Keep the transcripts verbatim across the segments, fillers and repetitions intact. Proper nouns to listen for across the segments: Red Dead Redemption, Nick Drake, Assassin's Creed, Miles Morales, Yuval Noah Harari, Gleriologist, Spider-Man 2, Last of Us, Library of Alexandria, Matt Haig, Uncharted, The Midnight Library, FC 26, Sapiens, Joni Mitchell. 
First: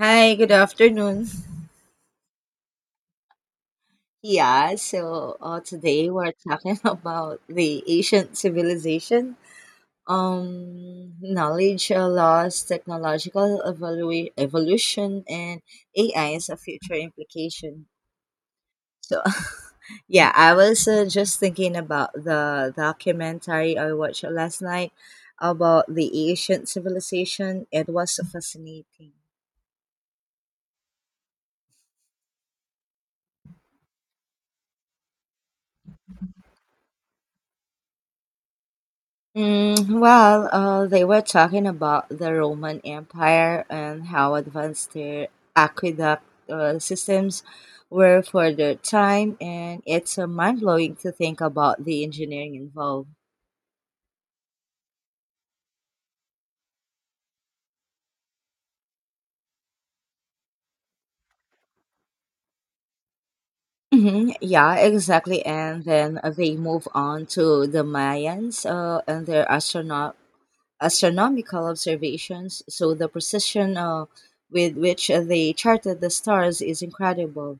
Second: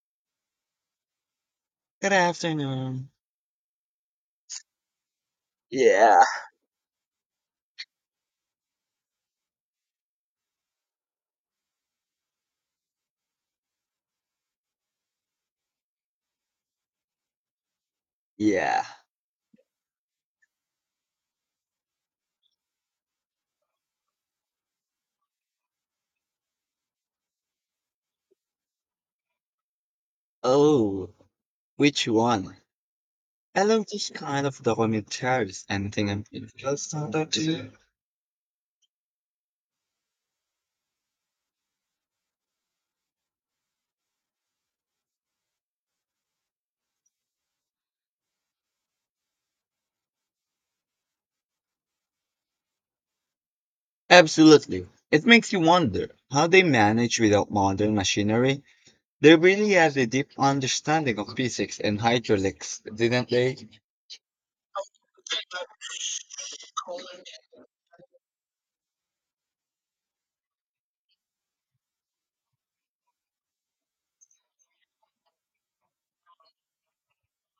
Hi, good afternoon. Good afternoon. Yeah, so uh, today Yeah, we're talking about the ancient civilization, um, knowledge uh, loss, technological evolua- evolution, and A I's future implication. yeah. So, yeah, I was uh, just thinking about the documentary I watched last night about the ancient civilization. It was so fascinating. Oh, which one? I love this kind of documentaries. Anything I'm influenced on that to you? Mm, well, uh, they were talking about the Roman Empire and how advanced their aqueduct uh, systems were for their time, and it's uh, mind blowing to think about the engineering involved. Absolutely. It makes you wonder how they manage without modern machinery. They really had a deep understanding of physics and hydraulics, didn't they? hmm Yeah, exactly. And then uh, they move on to the Mayans uh, and their astrono- astronomical observations. So the precision uh, with which uh, they charted the stars is incredible.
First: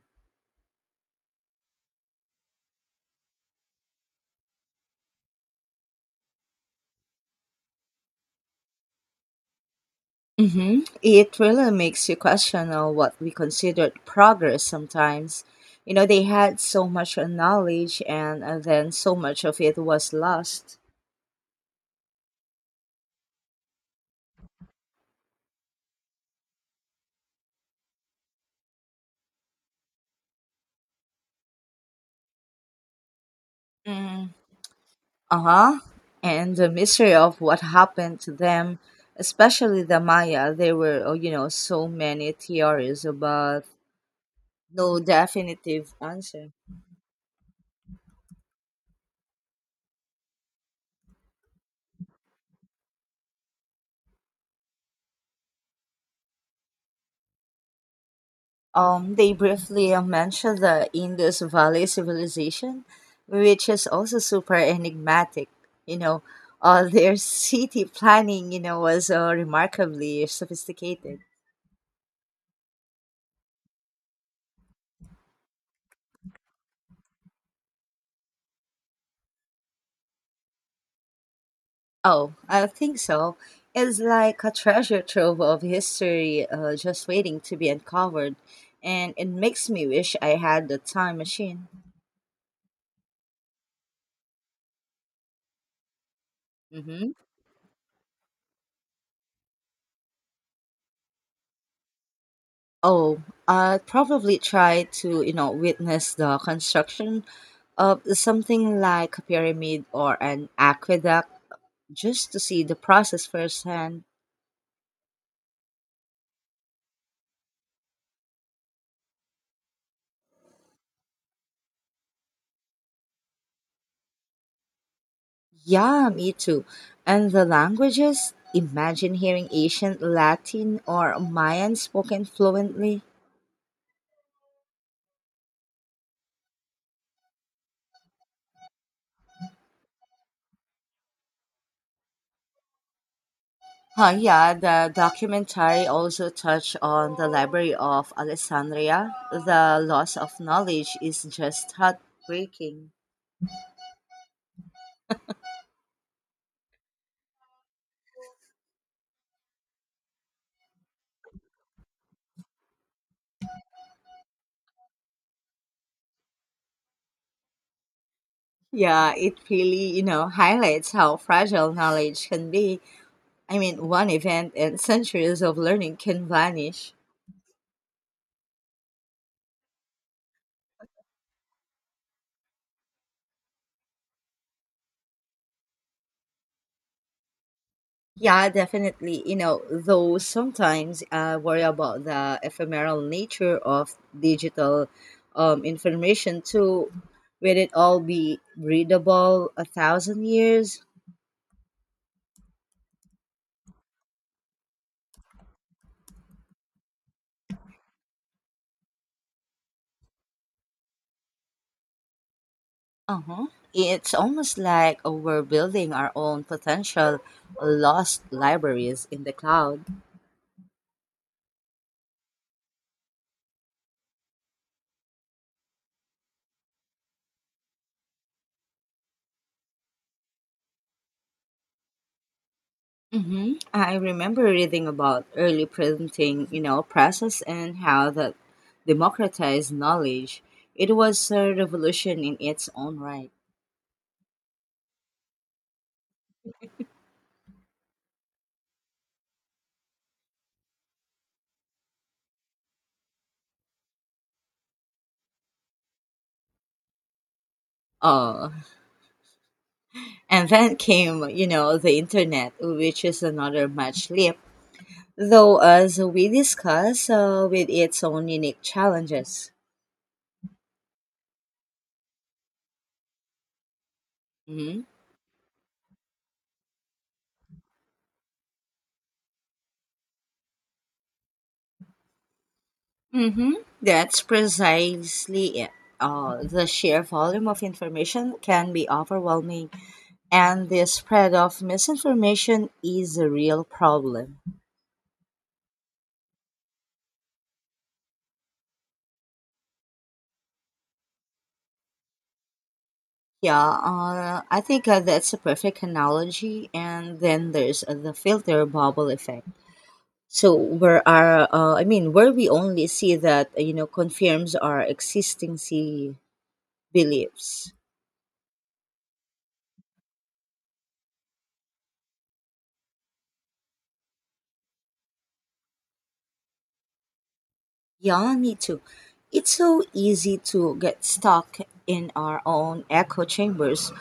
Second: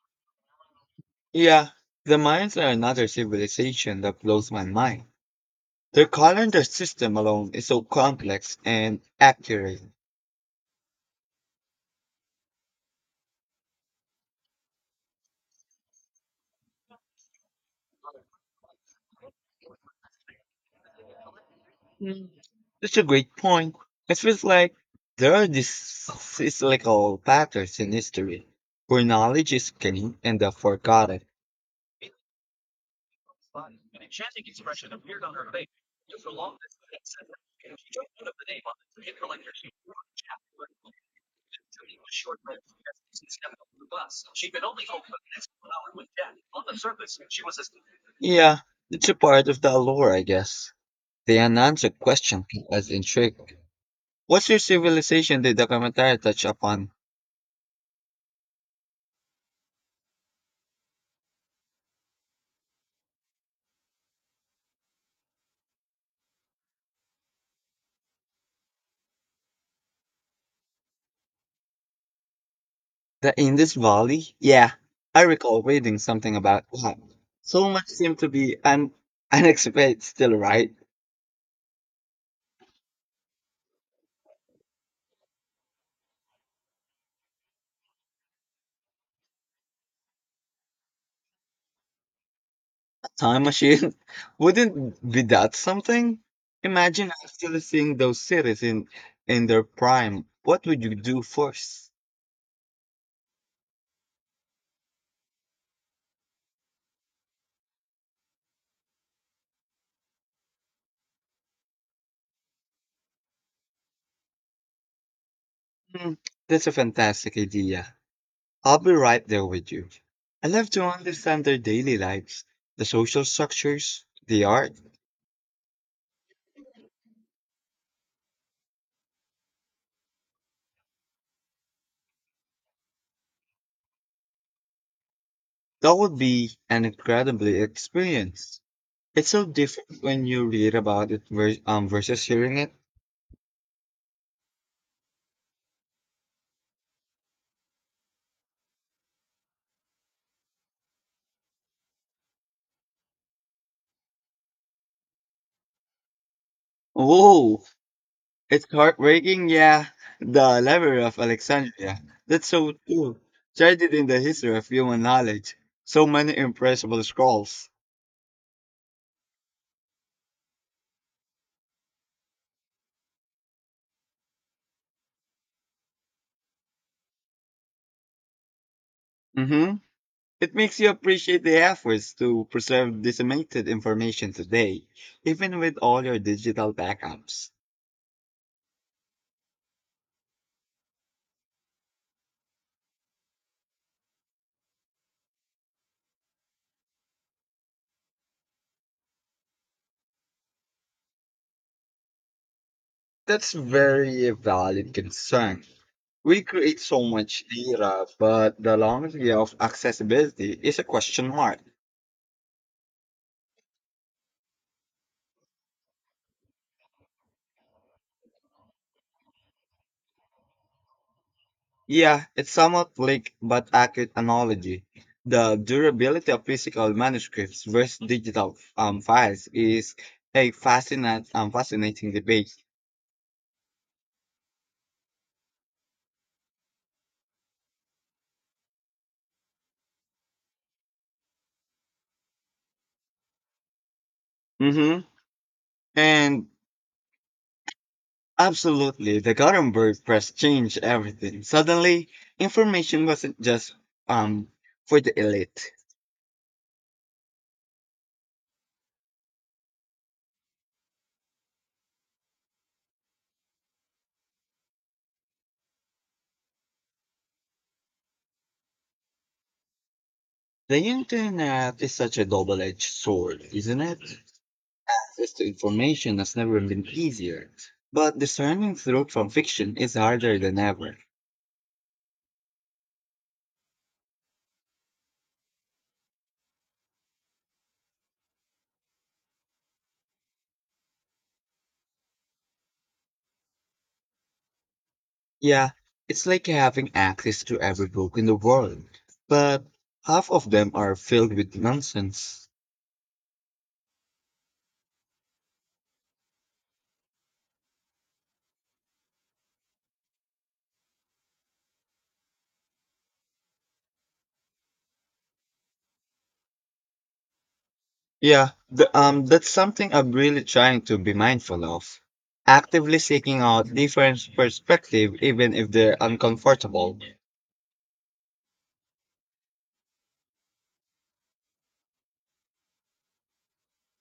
Yeah, the Mayans are another civilization that blows my mind. Their calendar system alone is so complex and accurate. hmm It really makes you question uh, what we considered progress sometimes. You know, they had so much uh, knowledge, and uh, then so much of it was lost. That's a great point. It feels like there are these cyclical patterns in history where knowledge is gained and then forgotten. Mm. Uh huh. And the mystery of what happened to them, especially the Maya, there were, oh, you know, so many theories about no definitive answer. Yeah, it's a part of the allure, I guess. The unanswered question was intriguing. What's your civilization the documentary touch upon? Um, they briefly uh, mention the Indus Valley civilization, which is also super enigmatic. You know, uh, their city planning, you know, was uh, remarkably sophisticated. The Indus Valley? Yeah, I recall reading something about that. So much seemed to be an unexplained still, right? Oh, I think so. It's like a treasure trove of history uh, just waiting to be uncovered, and it makes me wish I had the time machine. Time machine? Wouldn't be that something? hmm Imagine actually seeing those cities in in their prime. What would you do first? Oh, I'd probably try to, you know, witness the construction of something like a pyramid or an aqueduct just to see the process firsthand. Hmm, that's a fantastic idea. I'll be right there with you. I love to understand their daily lives, the social structures, the art. Yeah, me too. And the languages? Imagine hearing ancient Latin or Mayan spoken fluently. That would be an incredibly experience. It's so different when you read about it vers- um, versus hearing it. Huh, yeah, the documentary also touched on the Library of Alexandria. The loss of knowledge is just heartbreaking. Whoa! It's heartbreaking, yeah. The Library of Alexandria. That's so true. Treasured in the history of human knowledge. So many impressible scrolls. Yeah, it really, you know, highlights how fragile knowledge can be. I mean, one event and centuries of learning can vanish. Mm-hmm. It makes you appreciate the efforts to preserve disseminated information today, even with all your digital backups. Yeah, definitely. You know, though sometimes I worry about the ephemeral nature of digital um, information too. Will it all be readable a thousand years? That's very valid concern. We create so much data, but the longevity of accessibility is a question mark. Uh huh. It's almost like we're building our own potential lost libraries in the cloud. Yeah, it's somewhat bleak but accurate analogy. The durability of physical manuscripts versus digital um, files is a fascinating, um, fascinating debate. Mm-hmm. I remember reading about early printing, you know, process and how that democratized knowledge. It was a revolution in its own right. hmm And absolutely, the Gutenberg press changed everything. Suddenly, information wasn't just um, for the elite. Oh, and then came, you know, the internet, which is another much leap, though as we discuss, uh, with its own unique challenges. The internet is such a double-edged sword, isn't it? Mm-hmm. Access to information has never been easier, but discerning truth from fiction is harder than ever. Mm-hmm. That's precisely it. Uh, the sheer volume of information can be overwhelming. And the spread of misinformation is a real problem. Yeah, it's like having access to every book in the world, but half of them are filled with nonsense. Yeah, uh, I think uh, that's a perfect analogy. And then there's uh, the filter bubble effect. So where our, uh, I mean, where we only see that uh, you know confirms our existing see beliefs. Yeah, the, um, that's something I'm really trying to be mindful of. Actively seeking out different perspective, even if they're uncomfortable. Yeah, me too. It's so easy to get stuck in our own echo chambers.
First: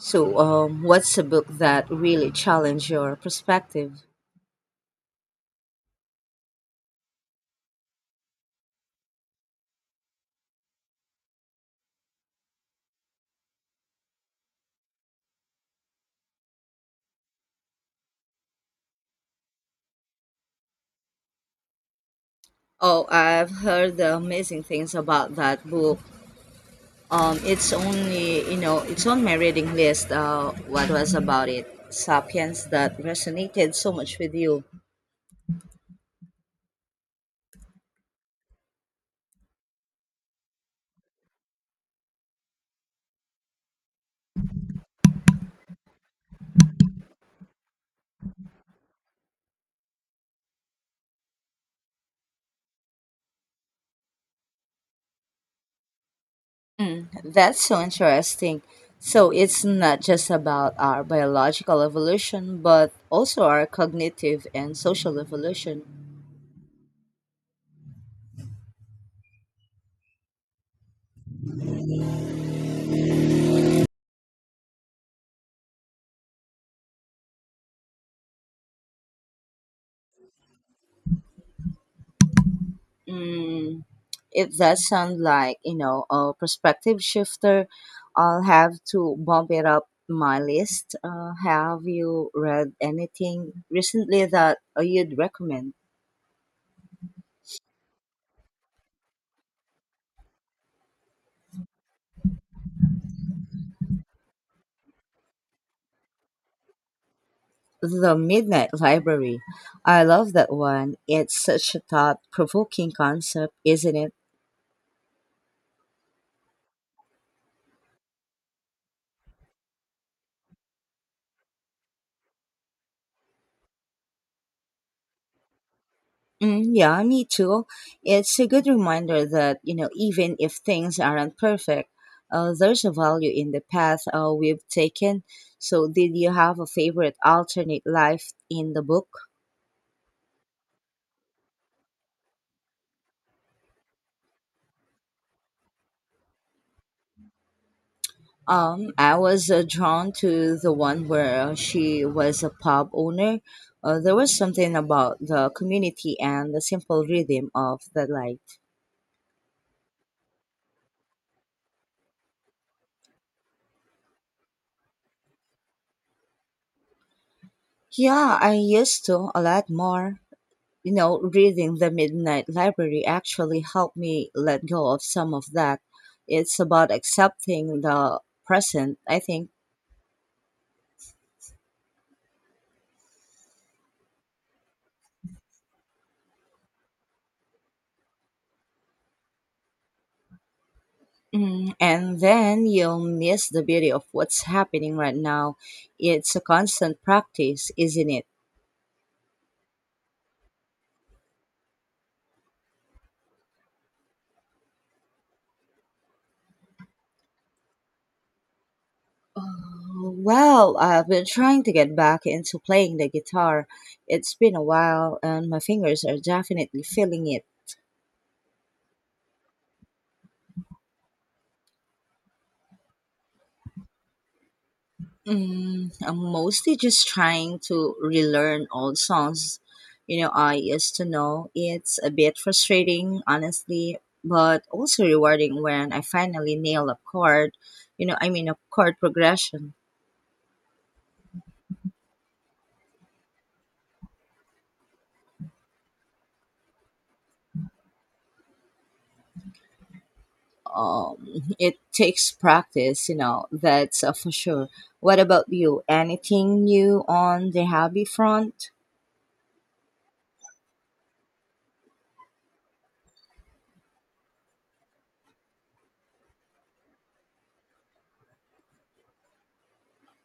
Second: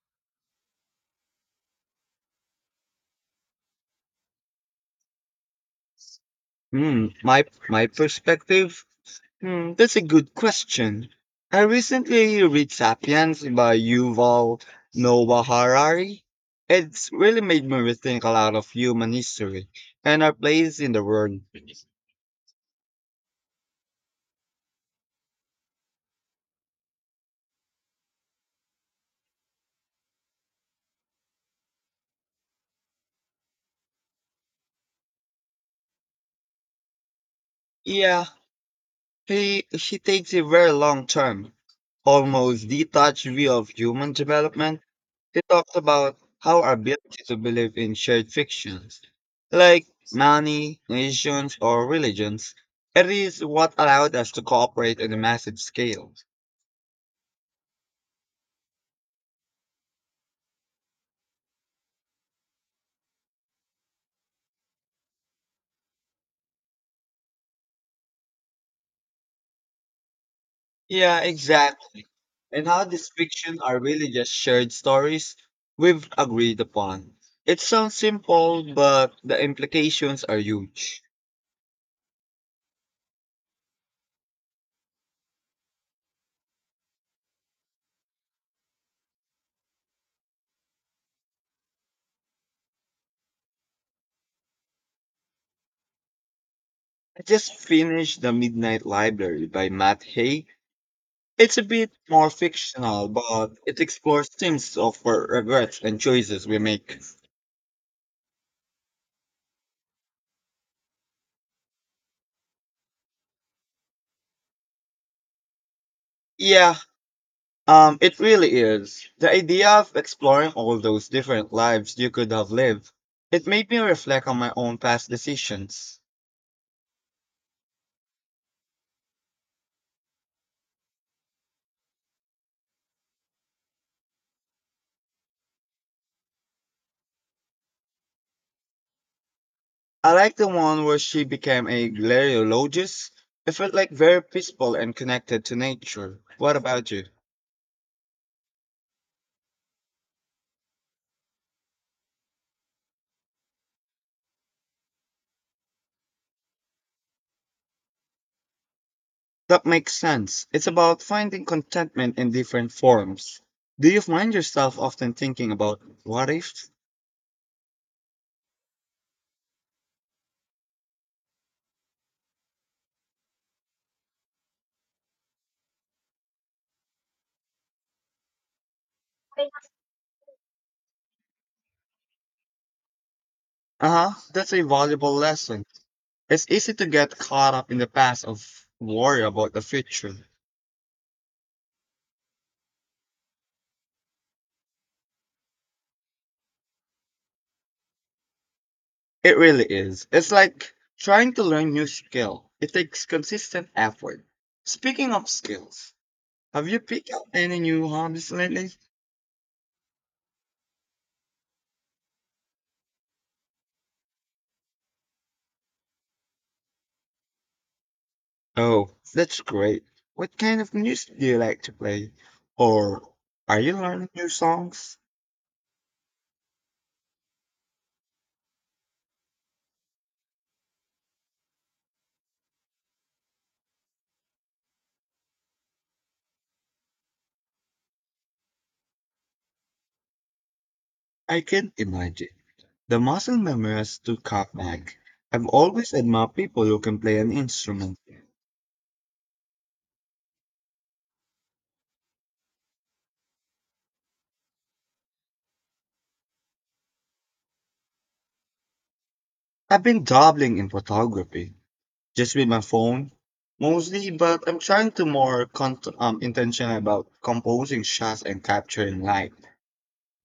So, um, what's a book that really challenged your perspective? Hmm, my my perspective Hmm, That's a good question. I recently read *Sapiens* by Yuval Noah Harari. It's really made me rethink a lot of human history and our place in the world. Oh, I've heard the amazing things about that book. Um, it's only you know, it's on my reading list. Uh, what was about it? Sapiens that resonated so much with you. Yeah, he he takes a very long term, almost detached view of human development. He talks about how our ability to believe in shared fictions, like money, nations, or religions, it is what allowed us to cooperate on a massive scale. Mm, that's so interesting. So it's not just about our biological evolution, but also our cognitive and social evolution. Yeah, exactly. And how these fiction are really just shared stories we've agreed upon. It sounds simple, but the implications are huge. Mm, if that sounds like you know a perspective shifter, I'll have to bump it up my list. Uh, have you read anything recently that uh, you'd recommend? I just finished The Midnight Library by Matt Haig. It's a bit more fictional, but it explores themes of our regrets and choices we make. The Midnight Library. I love that one. It's such a thought provoking concept, isn't it? Yeah, um, it really is. The idea of exploring all those different lives you could have lived, it made me reflect on my own past decisions. Mm, yeah, me too. It's a good reminder that, you know, even if things aren't perfect, uh, there's a value in the path uh, we've taken. So, did you have a favorite alternate life in the book? I like the one where she became a Gleriologist. It felt like very peaceful and connected to nature. What about you? Um, I was uh, drawn to the one where uh, she was a pub owner. Uh, there was something about the community and the simple rhythm of the life. That makes sense. It's about finding contentment in different forms. Do you find yourself often thinking about what if? Yeah, I used to a lot more. You know, reading The Midnight Library actually helped me let go of some of that. It's about accepting the present, I think. Uh huh, that's a valuable lesson. It's easy to get caught up in the past or worry about the future. Mm. And then you'll miss the beauty of what's happening right now. It's a constant practice, isn't it? It really is. It's like trying to learn new skill. It takes consistent effort. Speaking of skills, have you picked up any new hobbies lately? Uh, Well, I've been trying to get back into playing the guitar. It's been a while, and my fingers are definitely feeling it. Oh, that's great. What kind of music do you like to play? Or are you learning new songs? Mm, I'm mostly just trying to relearn old songs. You know, I used to know it's a bit frustrating, honestly, but also rewarding when I finally nail a chord. You know, I mean, a chord progression. I can imagine. The muscle memory has to cut back. I've always admired people who can play an instrument. Um, it takes practice, you know, that's uh, for sure. What about you? Anything new on the hobby front? I've been dabbling in photography, just with my phone, mostly, but I'm trying to more con- um, intentional about composing shots and capturing light.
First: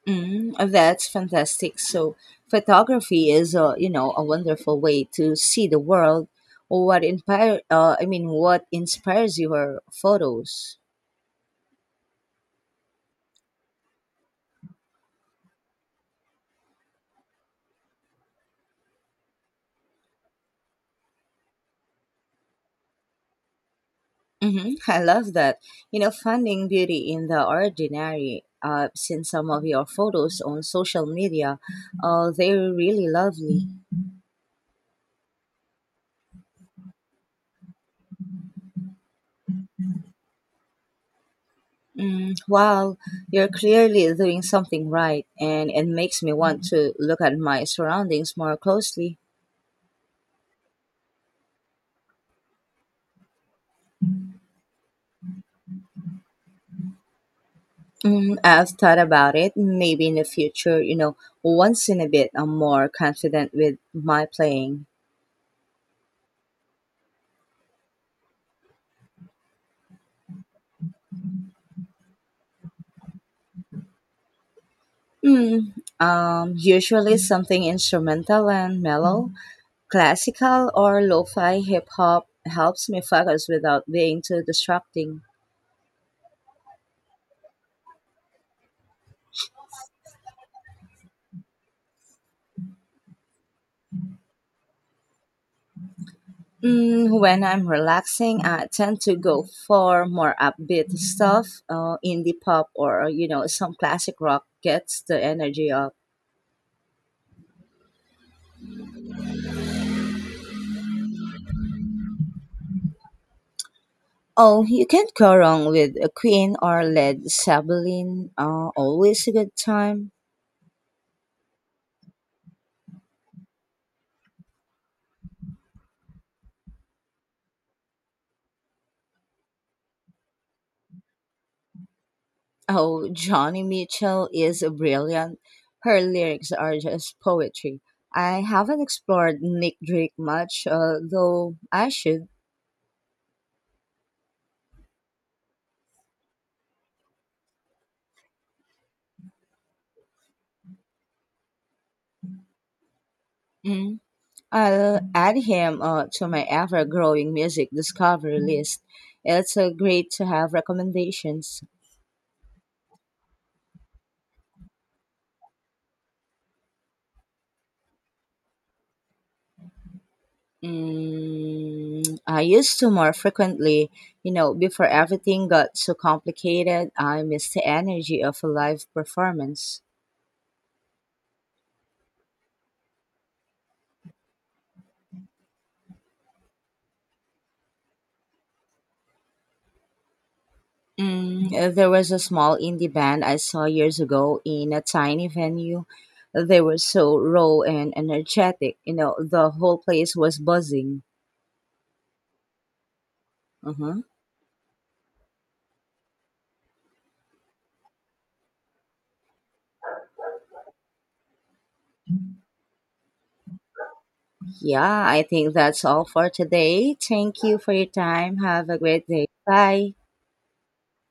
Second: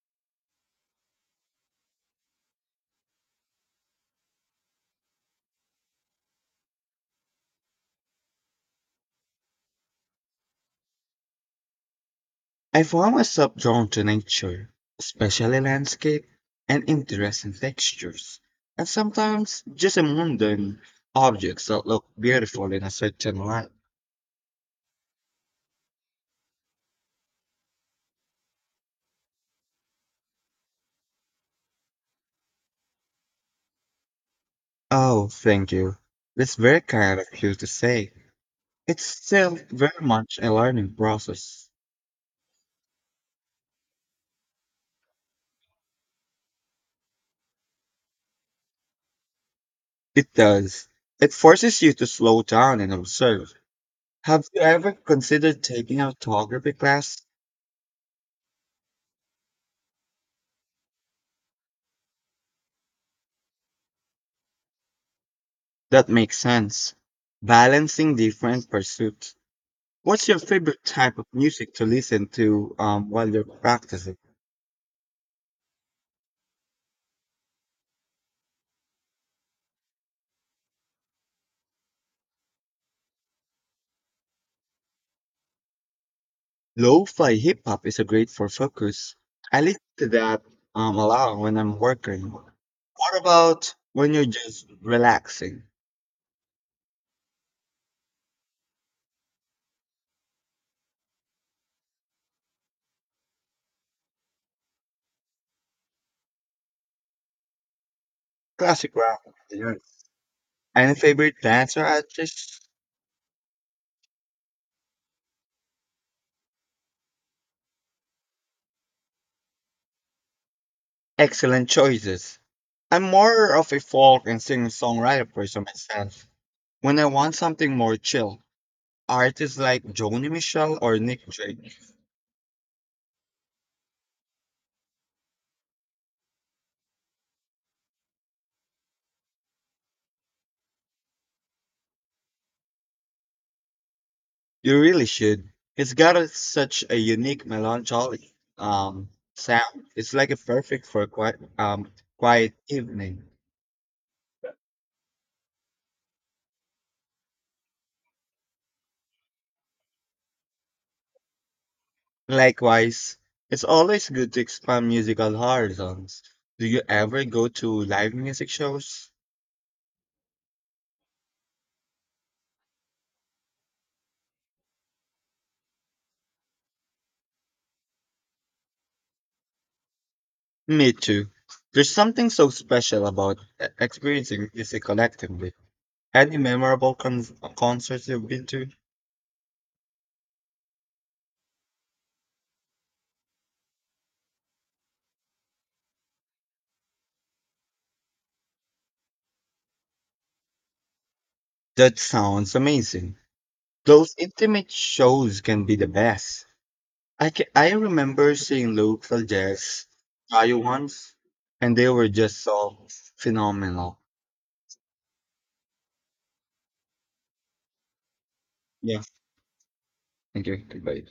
Mm, that's fantastic. So, photography is a you know a wonderful way to see the world. What inspire? Uh, I mean, what inspires your photos? I found myself drawn to nature, especially landscape and interesting textures, and sometimes just the mundane objects that look beautiful in a certain light. Mm-hmm. I love that. You know, finding beauty in the ordinary. I've seen some of your photos on social media. Uh, they're really lovely. Oh, thank you. That's very kind of you to say. It's still very much a learning process. Mm, well, you're clearly doing something right, and it makes me want to look at my surroundings more closely. It does. It forces you to slow down and observe. Have you ever considered taking a photography class? Mm, I've thought about it. Maybe in the future, you know, once in a bit, I'm more confident with my playing. That makes sense. Balancing different pursuits. What's your favorite type of music to listen to um, while you're practicing? Mm, um, Usually something instrumental and mellow, classical or lo-fi hip hop helps me focus without being too distracting. Lo-fi hip hop is a great for focus. I listen to that um, a lot when I'm working. What about when you're just relaxing? Mm, when I'm relaxing, I tend to go for more upbeat stuff. Uh, indie pop or you know some classic rock gets the energy up. Classic rock, yeah. Any favorite dancer artists? Oh, you can't go wrong with a Queen or Led Zeppelin. Uh, always a good time. Excellent choices. I'm more of a folk and singer-songwriter person myself. When I want something more chill, artists like Joni Mitchell or Nick Drake. Oh, Johnny Mitchell is brilliant. Her lyrics are just poetry. I haven't explored Nick Drake much, uh, though I should. You really should. It's got a, such a unique melancholy um sound. It's like a perfect for a quiet um quiet evening. Mm. I'll add him uh, to my ever growing music discovery list. It's uh, great to have recommendations. Likewise, it's always good to expand musical horizons. Do you ever go to live music shows? Mm, I used to more frequently, you know, before everything got so complicated, I missed the energy of a live performance. Me too. There's something so special about e- experiencing music collectively. Any memorable con- concerts you've been to? Mm, uh, there was a small indie band I saw years ago in a tiny venue. They were so raw and energetic, you know, the whole place was buzzing. That sounds amazing. Uh-huh. Those intimate shows can be the best. I ca- I remember seeing local jazz try once, and they were just so phenomenal. Yeah, I think that's all for today. Thank you for your time. Have a Yeah. great day. Bye. Thank you. Goodbye.